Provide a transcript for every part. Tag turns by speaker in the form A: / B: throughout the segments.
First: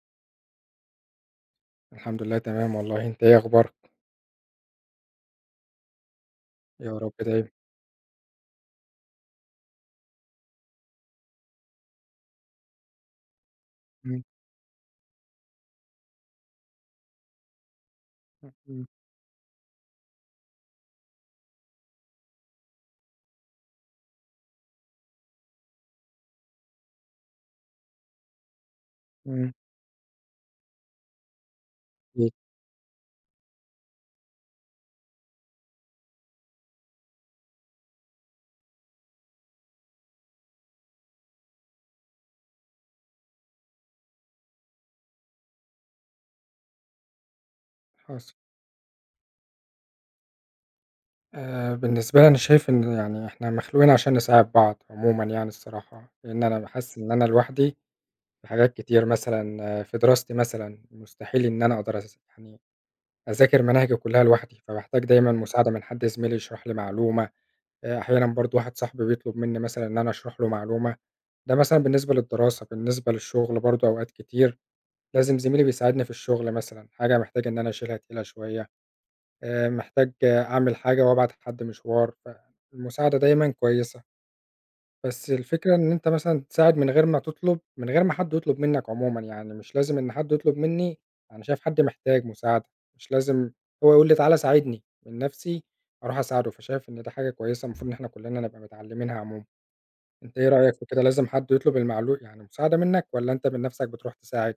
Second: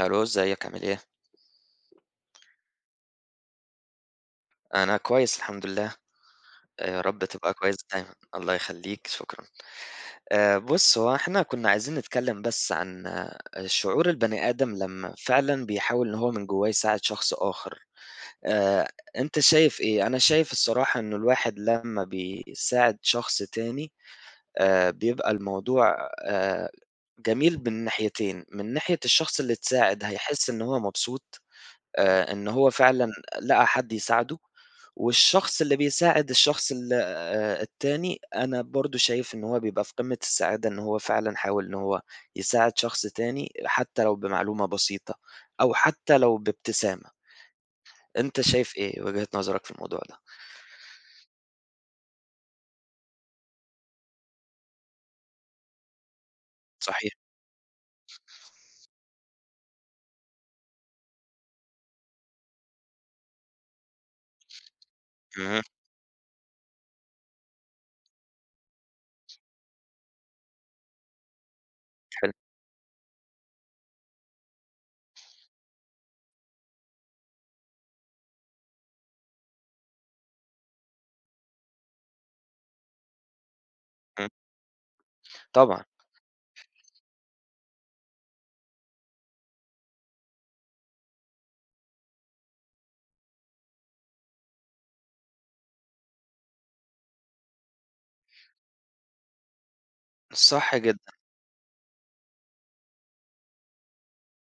A: ألو، إزيك عامل إيه؟
B: الحمد لله تمام والله، أنت إيه أخبارك؟
A: أنا كويس الحمد لله. آه،
B: يا
A: يا
B: رب
A: رب
B: دايمًا.
A: تبقى كويس دايمًا، الله يخلّيك، شكرًا. بُص، هو إحنا كنا عايزين نتكلّم بس عن شعور
B: إمم،
A: البني آدم لمّا فعلًا بيحاول إن هو من جوّاه يساعد شخص آخر.
B: إمم،
A: آآ أنت شايف إيه؟ أنا شايف الصراحة إنه الواحد لمّا بيساعد شخص تاني بيبقى الموضوع آآ جميل من ناحيتين، من ناحية الشخص
B: إمم،
A: اللي اتساعد هيحس إن هو مبسوط
B: أكيد
A: إن هو فعلًا لقى حد يساعده، والشخص اللي بيساعد الشخص ال التاني، أنا برضه شايف إن هو بيبقى في قمة السعادة إن هو فعلًا حاول إن هو يساعد شخص تاني، حتى لو بمعلومة بسيطة، أو حتى لو بابتسامة.
B: حاصل.
A: أنت شايف إيه وجهة نظرك في الموضوع ده؟
B: بالنسبة لي أنا شايف إن يعني إحنا مخلوقين عشان نساعد بعض عمومًا يعني الصراحة، لإن أنا باحس إن
A: صحيح.
B: أنا لوحدي في حاجات كتير مثلًا آه، في دراستي مثلًا، مستحيل إن أنا أقدر يعني أذاكر مناهجي كلّها لوحدي، فباحتاج دايمًا
A: اهم.
B: مساعدة من حد زميلي يشرح لي معلومة، أحيانًا برضه واحد صاحبي بيطلب منّي مثلًا إن أنا أشرح له معلومة، ده مثلًا بالنسبة
A: حلو.
B: للدراسة، بالنسبة للشغل برضه أوقات كتير لازم زميلي بيساعدني في الشغل مثلًا، حاجة محتاج إن أنا أشيلها تقيلة شوية، محتاج آه، أعمل حاجة وأبعت حد مشوار، فالمساعدة دايمًا كويسة،
A: إمم.
B: بس الفكرة
A: طبعًا.
B: إن أنت مثلًا تساعد من غير ما تطلب، من غير ما حد يطلب منّك عمومًا، يعني مش لازم إن حد يطلب منّي، أنا شايف حد محتاج مساعدة، مش لازم هو يقول لي تعالَ ساعدني، من نفسي أروح أساعده، فشايف إن ده حاجة كويسة المفروض إن إحنا كلّنا نبقى متعلمينها عمومًا، أنت إيه رأيك
A: صح
B: في كده
A: جدًا.
B: لازم حد يطلب يعني مساعدة منّك والّا أنت من نفسك بتروح تساعد؟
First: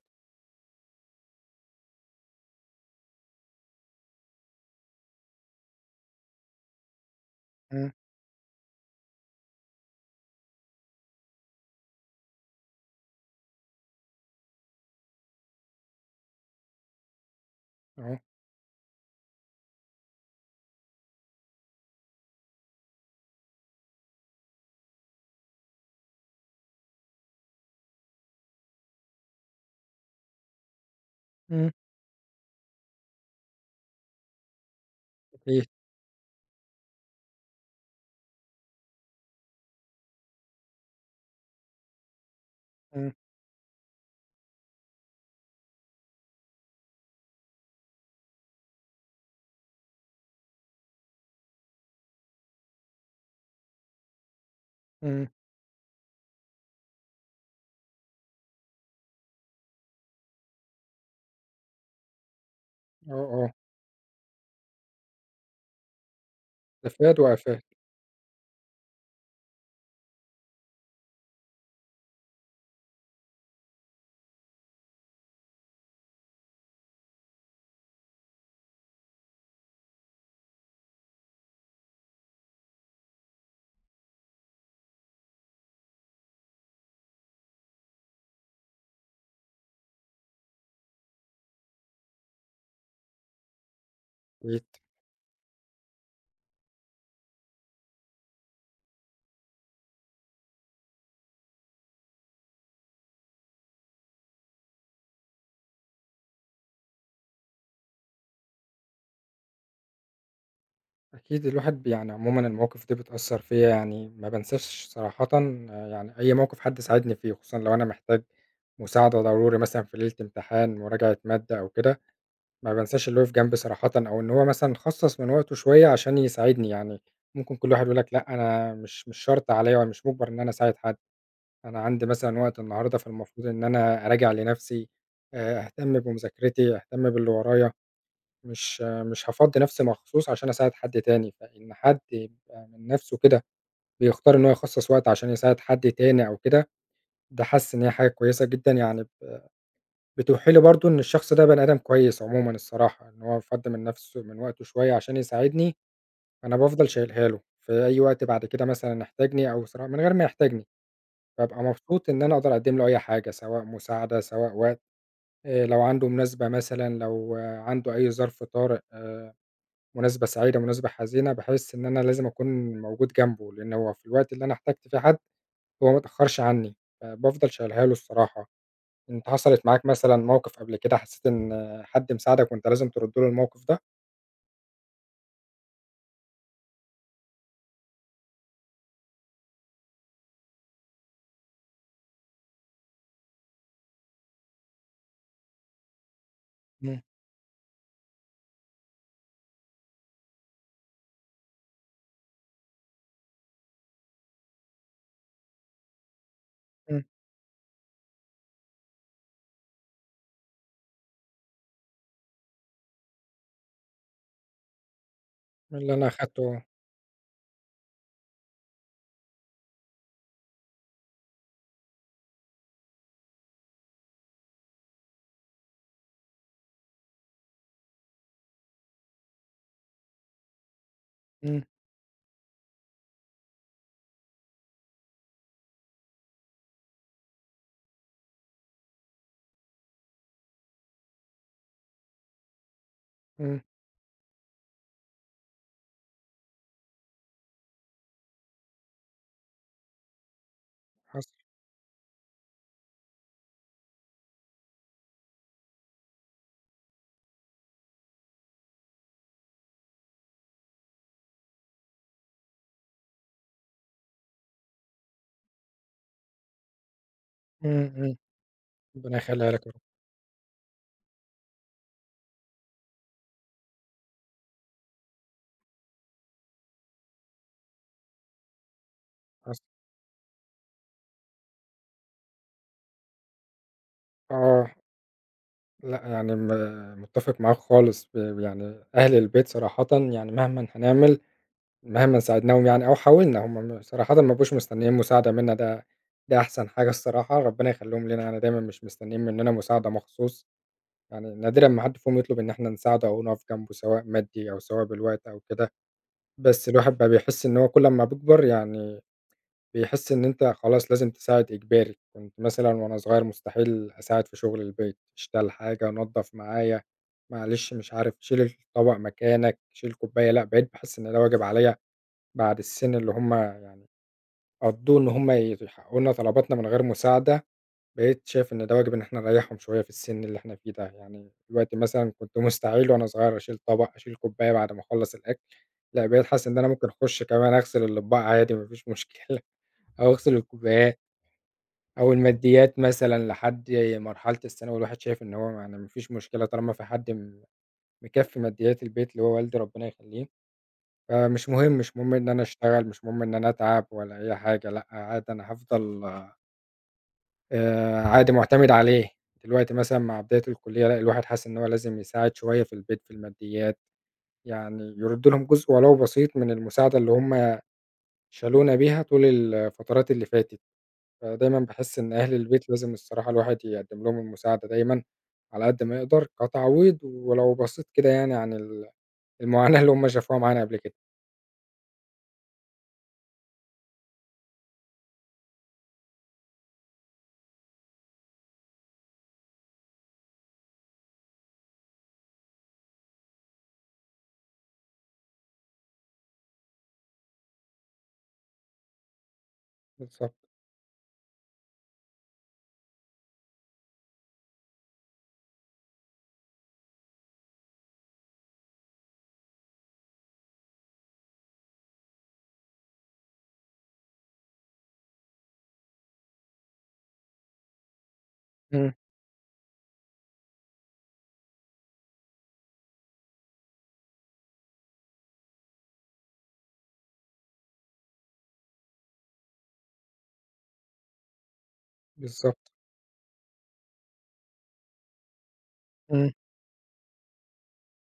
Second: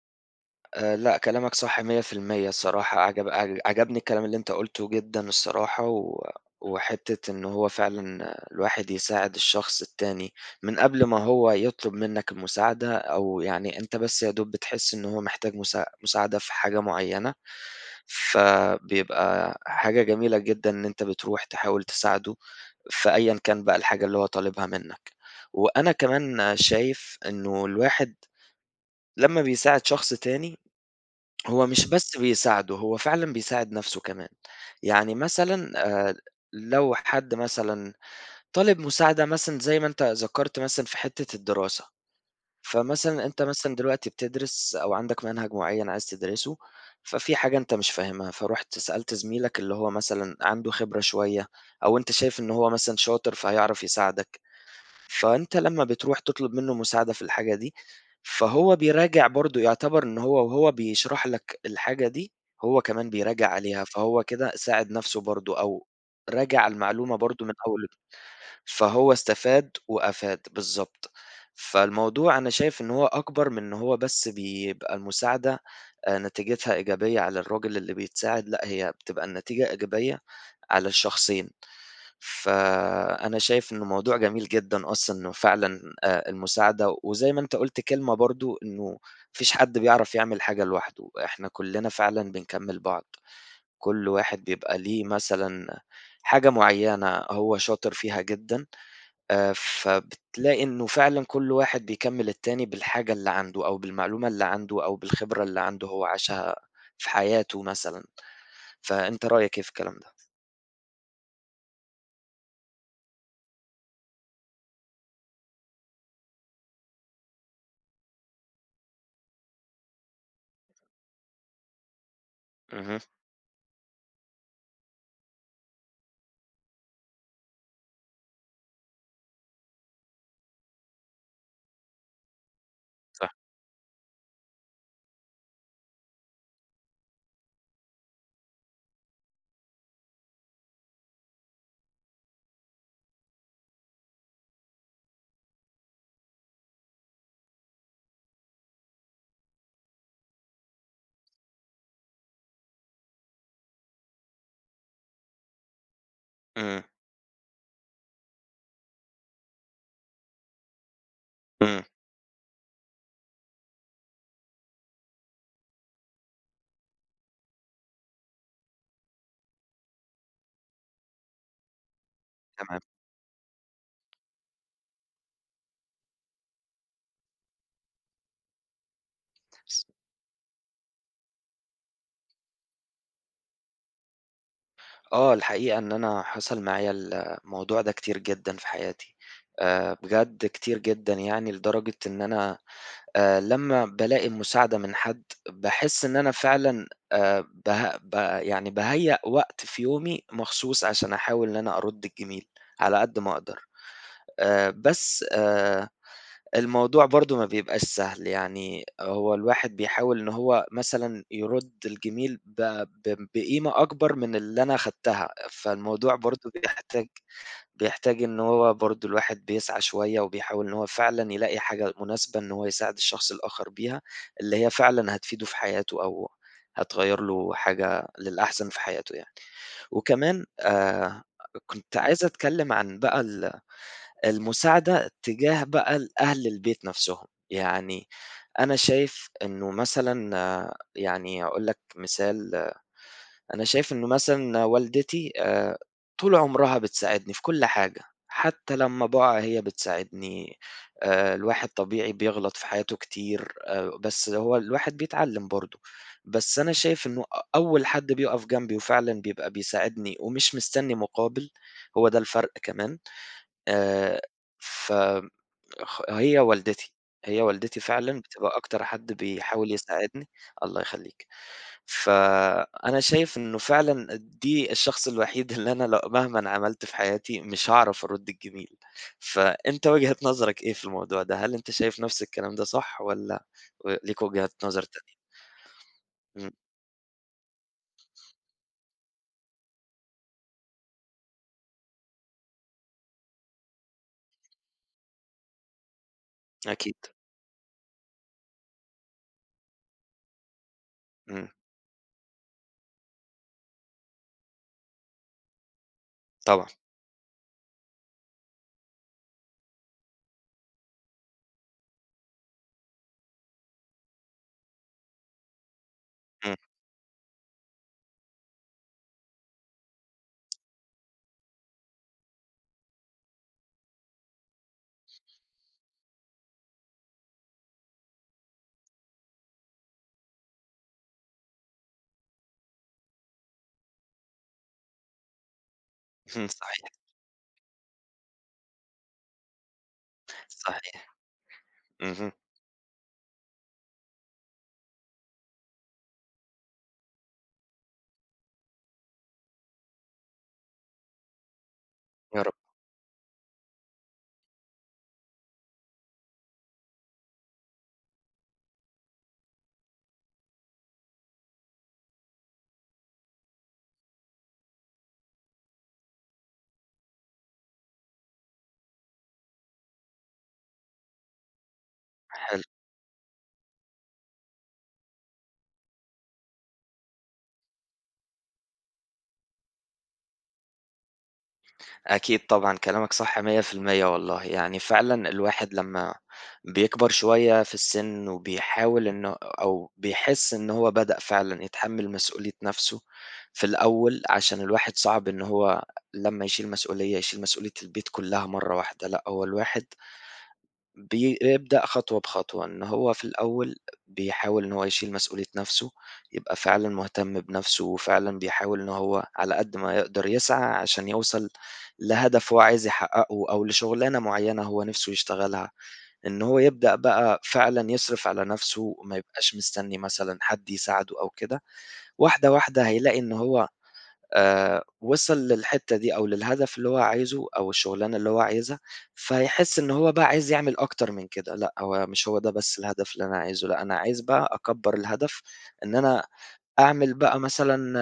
A: لأ، كلامك صح 100% الصراحة، عجبني الكلام اللي أنت قُلته جدًا الصراحة، وحتّة إن هو
B: إمم،
A: فعلًا الواحد يساعد الشخص التاني من قبل ما هو يطلب منّك المساعدة، أو يعني أنت بس يا دوب بتحس إن هو محتاج مساعدة في حاجة معيّنة،
B: آه،
A: فبيبقى حاجة جميلة جدًا إن أنت بتروح تحاول تساعده في أيًا كان بقى الحاجة اللي هو طالبها منّك. وأنا كمان شايف إنه الواحد لمّا بيساعد شخص تاني هو
B: إمم.
A: مش بس بيساعده، هو فعلًا بيساعد نَفْسه كمان. يعني
B: إيه؟
A: مثلًا آآ لو حد مثلًا طالب مساعدة مثلًا زي ما أنت ذكرت مثلًا في حتّة الدراسة،
B: إمم،
A: فمثلًا أنت مثلًا دلوقتي بتدرس أو عندك منهج معيّن عايز تدرسه، ففي حاجة أنت مش فاهمها، فرُحت سألت زميلك اللي هو مثلًا عنده خبرة شوية أو أنت شايف إن هو مثلًا شاطر فهيعرف يساعدك.
B: إمم،
A: فأنت لمّا بتروح تطلب منّه مساعدة في الحاجة دي، فهو بيراجع برضه يعتبر إن هو وهو بيشرح لك الحاجة دي، هو كمان
B: آه،
A: بيراجع
B: آه،
A: عليها، فهو كده ساعد نَفْسه برضه أو راجع المعلومة
B: لفات
A: برضه من
B: وآفات،
A: أول، فهو استفاد وأفاد، بالضبط. فالموضوع أنا شايف إن هو أكبر من إن هو بس بيبقى المساعدة نتيجتها إيجابية على الراجل اللي بيتساعد، لأ هي بتبقى النتيجة إيجابية على الشخصين. فأنا شايف إنه موضوع جميل جدًا أصلًا إنه فعلًا المساعدة، وزي ما أنت قُلت كلمة برضه إنه ما فيش حد بيعرف يعمل حاجة لوحده، إحنا كلنا فعلًا بنكمّل بعض، كل واحد
B: أكيد،
A: بيبقى ليه مثلًا حاجة معيّنة هو شاطر فيها جدًا، آآ فبتلاقي إنه فعلًا كل واحد بيكمّل التاني بالحاجة اللي عنده أو بالمعلومة اللي عنده أو بالخبرة اللي عنده هو عاشها في حياته مثلًا، فأنت رأيك إيه في الكلام ده؟
B: أكيد الواحد يعني عمومًا المواقف دي بتأثّر فيّا يعني ما بانساش صراحةً آه، يعني أي موقف حد ساعدني فيه، خصوصًا لو أنا محتاج مساعدة ضروري مثلًا في ليلة امتحان، مراجعة مادة أو كده، ما
A: اهم.
B: بانساش اللي وقف جنبي صراحةً، أو إن هو مثلًا خصّص من وقته شوية عشان يساعدني يعني، ممكن كل واحد يقول لك لأ أنا مش شرط عليَّ وأنا مش مُجبر إن أنا أساعد حد، أنا عندي مثلًا وقت النهارده
A: صح.
B: فالمفروض إن أنا أراجع لنفسي، أهتم بمذاكرتي، أهتم باللي ورايا. مش هافضّي نفسي مخصوص عشان أساعد حد تاني، فإن حد يبقى من نفسه كده بيختار إن هو يخصّص وقت عشان يساعد حد تاني أو كده، ده حاسس إن هي حاجة كويسة جدًا يعني بتوحي لي برضه إن الشخص ده بني آدم كويس عمومًا الصراحة، إن هو فَضّ من نفسه من وقته شوية عشان يساعدني، فأنا
A: إمم.
B: بافضل شايلها له في أي وقت بعد كده مثلًا احتاجني أو من غير ما يحتاجني، بابقى
A: إمم.
B: مبسوط إن أنا أقدر أقدّم له أي حاجة، سواء مساعدة، سواء وقت، لو عنده مناسبة مثلًا، لو آه، عنده أي ظرف طارئ. مناسبة سعيدة، مناسبة حزينة، باحس إن أنا لازم أكون
A: تمام.
B: موجود جنبه، لإن هو في الوقت اللي أنا احتجت فيه حد هو ما اتأخرش عني، فبافضل شايلها له الصراحة. أنت حصلت معاك مثلًا موقف قبل كده حسيت إن حد مساعدك وأنت لازم ترد له الموقف ده؟
A: آه، الحقيقة إن أنا حصل معايا الموضوع ده كتير جدًا في حياتي، بجد كتير جدًا يعني لدرجة إن أنا لمّا بالاقي مساعدة من حد باحس إن أنا فعلًا
B: إمم،
A: آآ، به ب يعني باهيأ وقت في يومي مخصوص عشان أحاول إن أنا أرُد الجميل على قد ما أقدر، بس
B: إمم،
A: الموضوع برضه ما بيبقاش سهل، يعني هو الواحد بيحاول إن هو مثلًا يرُد الجميل ب ب بقيمة أكبر من اللي أنا أخدتها،
B: اللي أنا
A: فالموضوع برضه
B: أخدته
A: بيحتاج إن هو برضه الواحد بيسعى شوية وبيحاول إن هو فعلًا يلاقي حاجة مناسبة إن هو يساعد الشخص الآخر بيها، اللي هي فعلًا هتفيده في حياته أو هتغيّر له حاجة للأحسن في حياته يعني. وكمان
B: إمم،
A: كنت عايز أتكلم عن بقى المساعدة تجاه بقى أهل البيت نَفْسهم، يعني أنا شايف إنه مثلًا يعني هاقول لك مثال،
B: إمم،
A: أنا شايف إنه مثلًا والدتي طول عمرها بتساعدني في كل حاجة، حتى لمّا باقع هي بتساعدني،
B: حصل،
A: الواحد طبيعي بيغلط في حياته كتير بس هو الواحد بيتعلّم برضه، بس أنا شايف إنه أول حد بيُقف جنبي وفعلًا بيبقى بيساعدني ومش مستني مقابل، هو ده الفرق كمان. آآ ف خ هي والدتي، هي والدتي
B: إمم، إمم،
A: فعلًا بتبقى أكتر حد
B: ربنا يخليها لك
A: بيحاول
B: يا رب،
A: يساعدني. الله يخلّيك. فأنا شايف إنه فعلًا دي الشخص الوحيد اللي أنا لو مهمًا عملت في حياتي مش هاعرف أرُد الجميل،
B: حصل،
A: فأنت وجهة نظرك إيه في الموضوع ده؟ هل أنت شايف نفس الكلام ده صح والّا ليك وجهة
B: آه،
A: نظر تانية؟
B: لأ يعني
A: إمم.
B: متفق معاك خالص، يعني أهل البيت صراحةً يعني مهمًا هنعمل مهما ساعدناهم يعني أو حاولنا، هم صراحةً ما بقوش مستنيين مساعدة منا، ده أحسن حاجة
A: أكيد.
B: الصراحة، ربنا يخلّيهم لنا يعني دايمًا مش مستنيين مننا مساعدة مخصوص، يعني
A: إمم.
B: نادرًا ما حد فيهم يطلب إن إحنا نساعده أو نقف جنبه سواء مادي أو سواء بالوقت أو كده،
A: طبعًا.
B: بس الواحد بقى بيحس إن هو كل أمّا بيكبر يعني بيحس إن أنت خلاص لازم تساعد إجباري، كنت مثلًا وأنا صغير مستحيل أساعد في شغل البيت، اشتغل حاجة، نضّف
A: إمم.
B: معايا، معلش مش عارف شيل الطبق مكانك، شيل كوباية، لأ بقيت باحس إن ده واجب عليَّ بعد السن اللي هم يعني قضّوه إن هم يحققوا لنا طلباتنا من غير مساعدة، بقيت شايف إن ده واجب إن إحنا نريّحهم شوية في السن اللي إحنا فيه ده، يعني دلوقتي مثلًا كنت مستعيل وأنا صغير أشيل طبق، أشيل كوباية بعد ما أخلّص الأكل، لأ بقيت حاسس إن أنا
A: صحيح.
B: ممكن أخش كمان أغسل الأطباق عادي ما فيش مشكلة، أو أغسل الكوبايات
A: صحيح.
B: أو
A: اهم.
B: الماديات مثلًا لحد مرحلة الثانوي، الواحد شايف إن هو يعني ما فيش مشكلة طالما في حد مكفّي ماديات البيت اللي هو والدي ربنا يخلّيه. فمش مهم، مش مهم إن
A: يا
B: أنا
A: رب.
B: أشتغل، مش مهم إن أنا أتعب ولا أي حاجة، لأ عادي أنا هافضل عادي معتمد عليه. دلوقتي مثلًا مع بداية الكُلّية لأ، الواحد حاسس إن هو لازم يساعد شوية في البيت في الماديات، يعني يُرد لهم جزء ولو بسيط من المساعدة اللي هم شالونا بيها طول الفترات اللي فاتت، فدايمًا باحس إن أهل
A: حلو.
B: البيت لازم الصراحة الواحد يقدّم لهم المساعدة دايمًا على قد ما يقدر كتعويض ولو بسيط كده يعني عن المعاناة اللي هم شافوها معانا قبل كده.
A: أكيد طبعًا كلامك صح 100% والله، يعني فعلًا الواحد لمّا بيكبر شوية في السن وبيحاول إنه أو بيحس إن هو بدأ فعلًا يتحمّل مسؤولية نَفْسه في الأول، عشان الواحد صعب إن هو لمّا يشيل مسؤولية، يشيل مسؤولية البيت كُلّها مرّة واحدة، لأ هو الواحد
B: بالضبط،
A: بيبدأ خطوة بخطوة، إن هو في الأول بيحاول إن هو يشيل مسؤولية نَفْسه، يبقى فعلًا مهتم بنَفْسه وفعلًا بيحاول إن هو على قد ما يقدر يسعى عشان يوصل لهدف هو عايز يحققه أو لشغلانة معيّنة هو نِفْسه يشتغلها، إن هو يبدأ بقى فعلًا يصرف على نَفْسه
B: إمم،
A: وما يبقاش مستني مثلًا حد يساعده أو كده، واحدة، واحدة هيلاقي إن هو وصل للحتّة دي أو للهدف اللي هو عايزه أو الشغلانة اللي هو عايزها، فهيحس إن هو بقى عايز يعمل أكتر من كده، لأ هو مش هو ده
B: بالضبط،
A: بس الهدف اللي أنا عايزه، لأ أنا عايز بقى أكبّر الهدف إن أنا
B: إمم.
A: أعمل بقى مثلًا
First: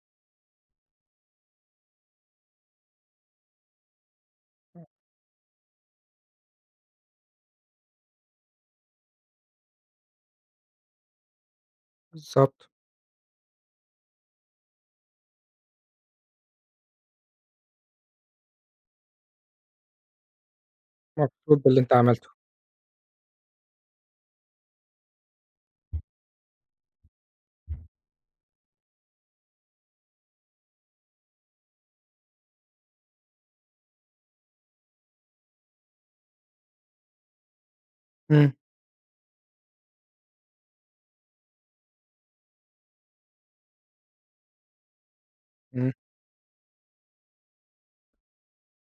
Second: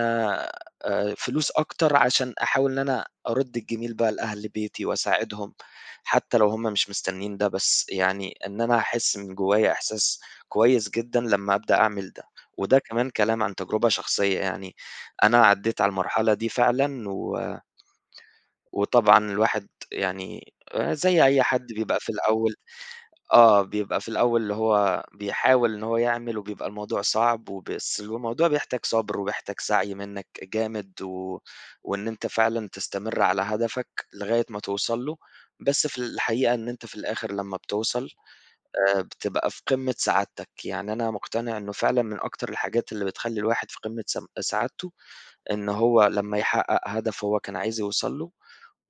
A: فلوس أكتر عشان أحاول إن أنا أرُد الجميل بقى لأهل بيتي وأساعدهم، حتى لو هُم مش مستنيين ده، بس يعني إن أنا هاحس من جوايا إحساس كويس جدًا لمّا أبدأ أعمل ده،
B: بالضبط،
A: وده كمان كلام عن تجربة شخصية يعني، أنا عدّيت على المرحلة دي فعلًا، وطبعًا الواحد يعني زي أي
B: مبسوط
A: حد
B: باللي أنت
A: بيبقى في
B: عملته،
A: الأول، آه، بيبقى في الأول اللي هو بيحاول إن هو يعمل وبيبقى الموضوع صعب وبس الموضوع بيحتاج صبر وبيحتاج سعي منّك جامد، وإن أنت فعلًا تستمر على هدفك لغاية ما توصل له، بس في الحقيقة إن أنت في الآخر لمّا بتوصل
B: إمم،
A: بتبقى في قمة سعادتك، يعني أنا مقتنع إنه فعلًا من أكتر الحاجات اللي بتخلّي الواحد في قمة سعادته إن
B: إمم،
A: هو لمّا يحقق هدف هو كان عايز يوصل له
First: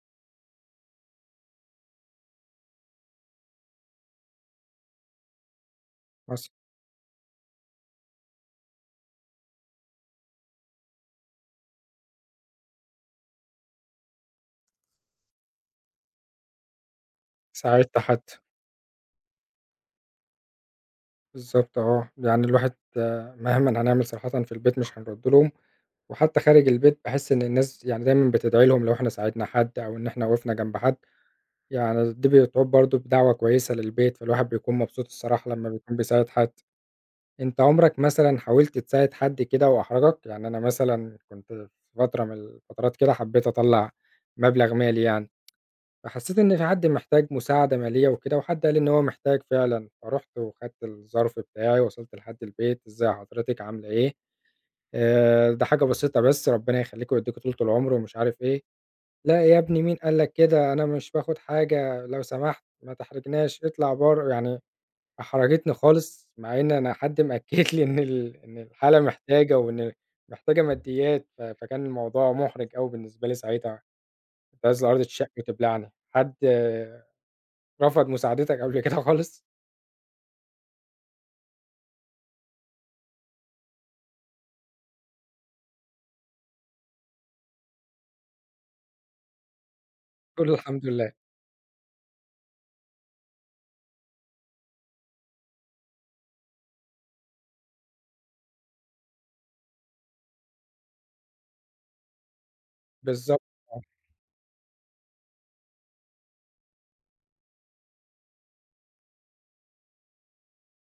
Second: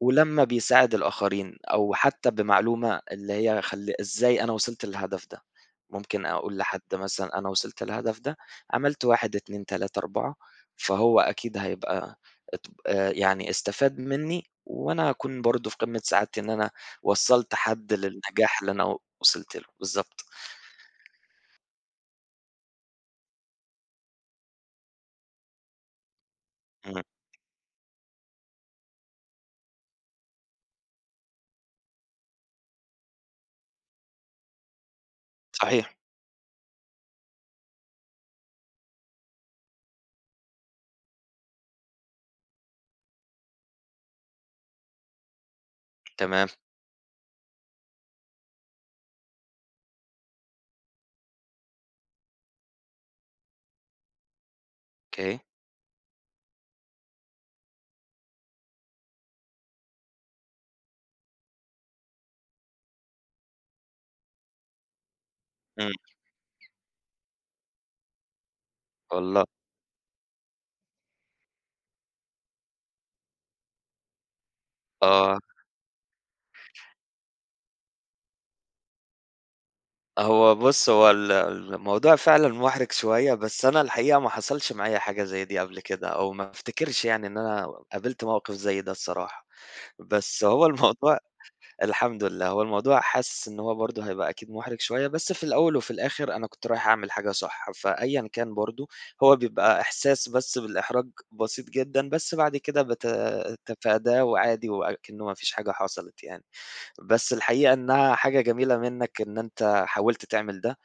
A: ولمّا بيساعد الآخرين أو حتّى بمعلومة اللي هي إزاي أنا وصلت للهدف ده، ممكن
B: حصل،
A: أقول لحد مثلًا أنا وصلت للهدف ده، عملت 1، 2، 3، 4 فهو أكيد هيبقى ات يعني استفاد منّي وأنا هاكون برضه في قمّة سعادتي إن أنا وصّلت حد
B: ساعدت حتى،
A: للنجاح اللي أنا وصلت له، بالضبط.
B: بالضبط آه، يعني الواحد مهمًا هنعمل صراحةً في البيت مش هنرُد لهم، وحتى خارج البيت
A: إمم.
B: باحس إن الناس يعني دايمًا بتدعي لهم لو إحنا ساعدنا حد أو إن إحنا وقفنا جنب حد، يعني دي بتعود برضه بدعوة كويسة للبيت، فالواحد بيكون مبسوط الصراحة لمّا
A: صحيح.
B: بيكون بيساعد حد. أنت عمرك مثلًا حاولت تساعد حد كده وأحرجك؟ يعني أنا مثلًا كنت في فترة من الفترات كده حبيت أطلّع مبلغ مالي يعني. فحسيت
A: تمام.
B: إن في حد محتاج مساعدة مالية وكده، وحد قال لي إن هو محتاج فعلًا، فرُحت وخدت الظرف بتاعي، وصلت لحد البيت، إزي حضرتِك عاملة إيه؟
A: أوكي.
B: ده حاجة بسيطة بس، ربنا يخليكِ ويديكِ طولة العمر ومش عارف إيه، لأ يا ابني مين قال لك كده؟ أنا مش باخد حاجة، لو سمحت ما تحرجناش، اطلع برّه، يعني أحرجتني
A: إمم.
B: خالص، مع إن أنا حد مأكد لي إن إن الحالة
A: والله.
B: محتاجة، وإن محتاجة ماديات، فكان الموضوع محرج أوي بالنسبة لي ساعتها، كنت عايز الأرض تشق
A: آه.
B: وتبلعني، حد رفض مساعدتك قبل كده خالص؟
A: هو بُص، هو الموضوع فعلًا مُحرِج شوية، بس أنا الحقيقة ما حصلش معايا حاجة زي دي قبل كده، أو ما أفتكرش يعني إن أنا قابلت موقف زي ده الصراحة. بس
B: تقول له
A: هو
B: الحمد لله،
A: الموضوع الحمد لله، هو الموضوع حاسس إن هو برضه هيبقى أكيد مُحرِج شوية، بس في الأول وفي الآخر أنا كنت رايح أعمل حاجة صح، فأيًا كان برضه هو بيبقى إحساس بس بالإحراج بسيط جدًا، بس بعد كده
B: بالضبط آه،
A: أتفاداه وعادي وأكنه ما فيش حاجة حصلت يعني. بس الحقيقة إنها حاجة جميلة منّك إن أنت حاولت تعمل ده.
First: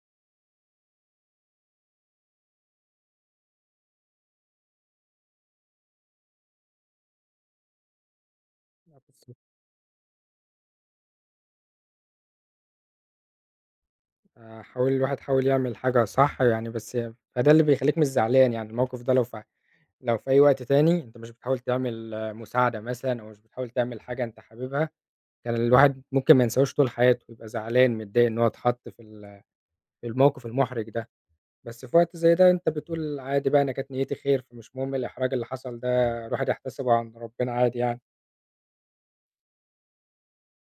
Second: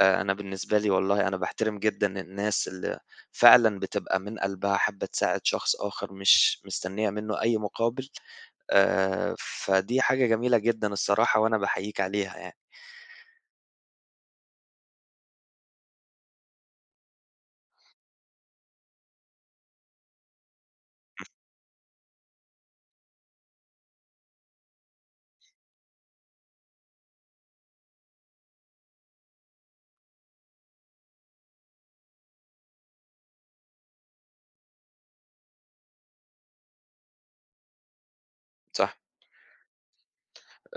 A: أنا بالنسبة لي والله أنا باحترم جدًا الناس اللي فعلًا بتبقى من قلبها حابة تساعد شخص آخر، مش مستنية منّه أي مقابل،
B: آه، بالضبط،
A: فدي حاجة جميلة جدًا الصراحة وأنا باحييك عليها يعني.
B: حاول الواحد حاول يعمل حاجة صح يعني، بس فده اللي بيخلّيك مش زعلان يعني، الموقف ده لو في أي وقت تاني أنت مش بتحاول تعمل آه، مساعدة مثلًا أو مش بتحاول تعمل حاجة أنت حاببها، كان الواحد ممكن ما ينساهوش طول حياته، يبقى زعلان متضايق إن هو اتحط في في الموقف المحرج ده، بس في وقت زي ده أنت بتقول عادي بقى أنا كانت نيتي خير، فمش مهم الإحراج اللي حصل ده الواحد يحتسبه عند ربنا عادي يعني.
A: صح،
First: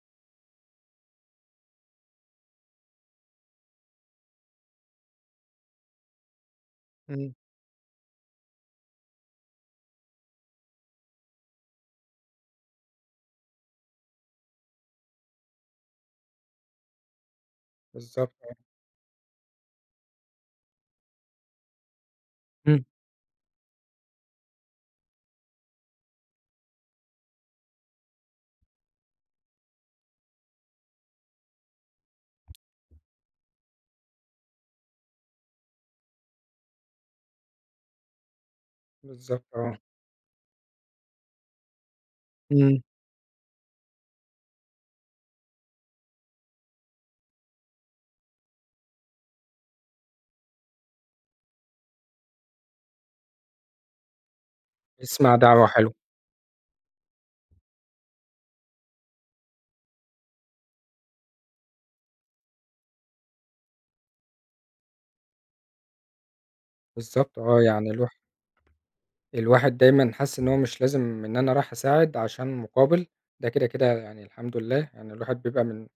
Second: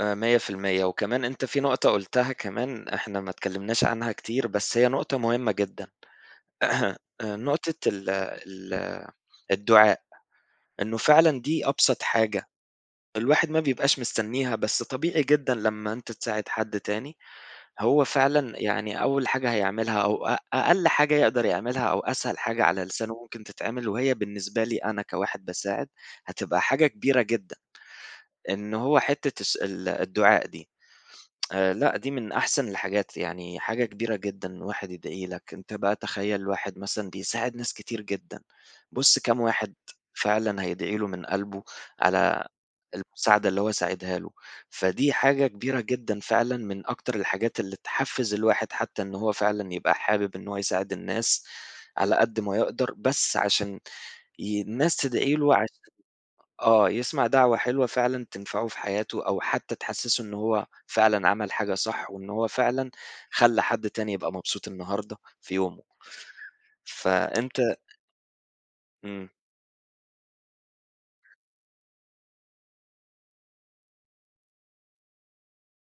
A: آآ 100% وكمان أنت في نقطة قُلتها كمان إحنا ما اتكلمناش عنها كتير، بس هي نقطة مهمة جدًا،
B: إمم.
A: نقطة ال ال الدُعاء، إنه فعلًا دي أبسط حاجة، الواحد ما بيبقاش مستنيها، بس طبيعي جدًا لمّا أنت تساعد حد تاني هو
B: بالضبط آه،
A: فعلًا يعني أول حاجة هيعملها أو أقل حاجة يقدر يعملها أو أسهل حاجة على
B: إمم،
A: لسانه ممكن تتعمل، وهي بالنسبة لي أنا كواحد باساعد هتبقى حاجة كبيرة جدًا، إن هو حتة الس ال الدعاء دي. لأ، دي من أحسن الحاجات، يعني حاجة كبيرة جدًا واحد يدعي لك، أنت بقى تخيّل واحد مثلًا بيساعد ناس كتير جدًا، بُص كام
B: بالضبط
A: واحد
B: آه.
A: فعلًا هيدعي له من قلبه على
B: إمم،
A: المساعدة اللي هو ساعدها له، فدي حاجة كبيرة جدًا فعلًا من أكتر الحاجات اللي تحفّز الواحد حتى إن هو فعلًا يبقى حابب إن هو يساعد الناس على قد ما يقدر، بس عشان الناس تدعي
B: اسمع
A: له،
B: دعوة حلوة،
A: يسمع دعوة حلوة فعلًا تنفعه في حياته أو حتى تحسّسه إن هو فعلًا عمل حاجة صح، وإن هو فعلًا خلّى حد تاني يبقى مبسوط النهارده في يومه.
B: بالضبط
A: فأنت.
B: آه، يعني
A: إمم.
B: الواحد دايمًا حاسس إن هو مش لازم إن أنا رايح أساعد عشان مقابل، ده كده، كده يعني الحمد لله، يعني الواحد بيبقى من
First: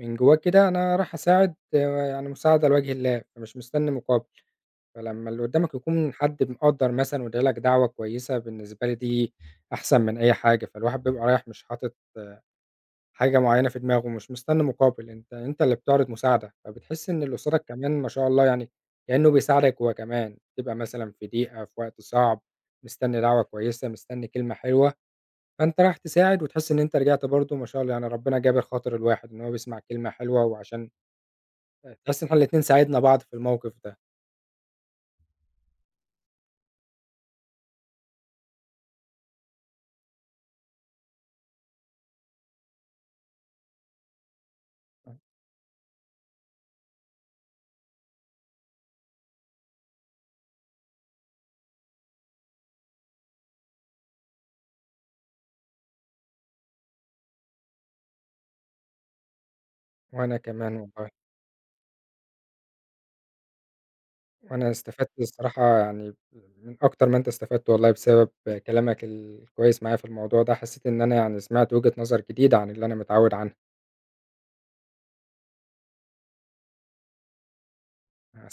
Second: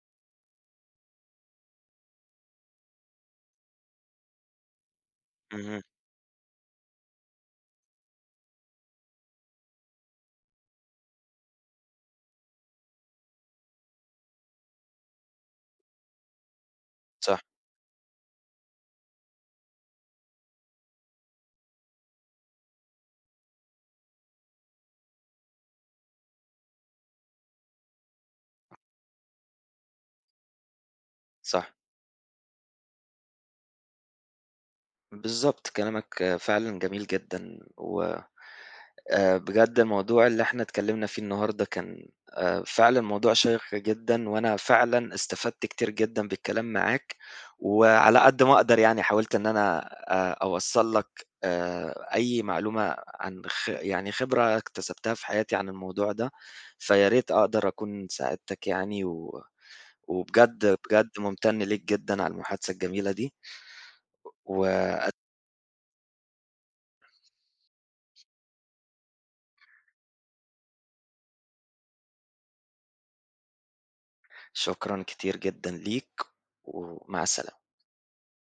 B: من جوّاه كده أنا رايح أساعد يعني مساعدة لوجه الله، فمش مستني مقابل، فلمّا اللي قدّامك
A: اهم.
B: يكون حد مقدّر مثلًا وادّى لك دعوة كويسة، بالنسبة لي دي أحسن من أي حاجة، فالواحد بيبقى رايح مش حاطط حاجة معيّنة في دماغه، مش مستني مقابل، أنت اللي بتعرض مساعدة، فبتحس إن اللي
A: صح.
B: قصادك كمان ما شاء الله يعني كأنه بيساعدك هو كمان، تبقى مثلًا في ضيقة، في وقت صعب، مستني دعوة كويسة، مستني كلمة حلوة، فأنت رايح تساعد وتحس إن أنت رجعت برضه ما شاء الله يعني ربنا جابر خاطر الواحد، إن هو بيسمع كلمة حلوة وعشان
A: صح.
B: تحس إن إحنا الاتنين ساعدنا بعض في الموقف ده،
A: بالضبط، كلامك فعلًا جميل جدًا، و بجد الموضوع اللي إحنا اتكلّمنا فيه النهارده كان فعلًا موضوع شيّق جدًا، وأنا فعلًا استفدت كتير جدًا بالكلام معاك، وعلى قد ما أقدر يعني حاولت إن أنا أوصّل لك أي معلومة عن يعني خبرة اكتسبتها في حياتي عن الموضوع ده، فيا ريت أقدر أكون ساعدتك يعني،
B: وأنا كمان
A: وبجد، بجد
B: والله.
A: ممتن ليك جدًا على المحادثة الجميلة دي،
B: وأنا
A: وشكرًا
B: استفدت الصراحة يعني من أكتر ما أنت استفدت والله بسبب كلامك الكويس معايا في الموضوع ده، حسيت إن أنا يعني سمعت وجهة نظر جديدة عن اللي أنا متعود عنها.
A: كتير جدًا ليك، ومع السلامة.
B: مع الس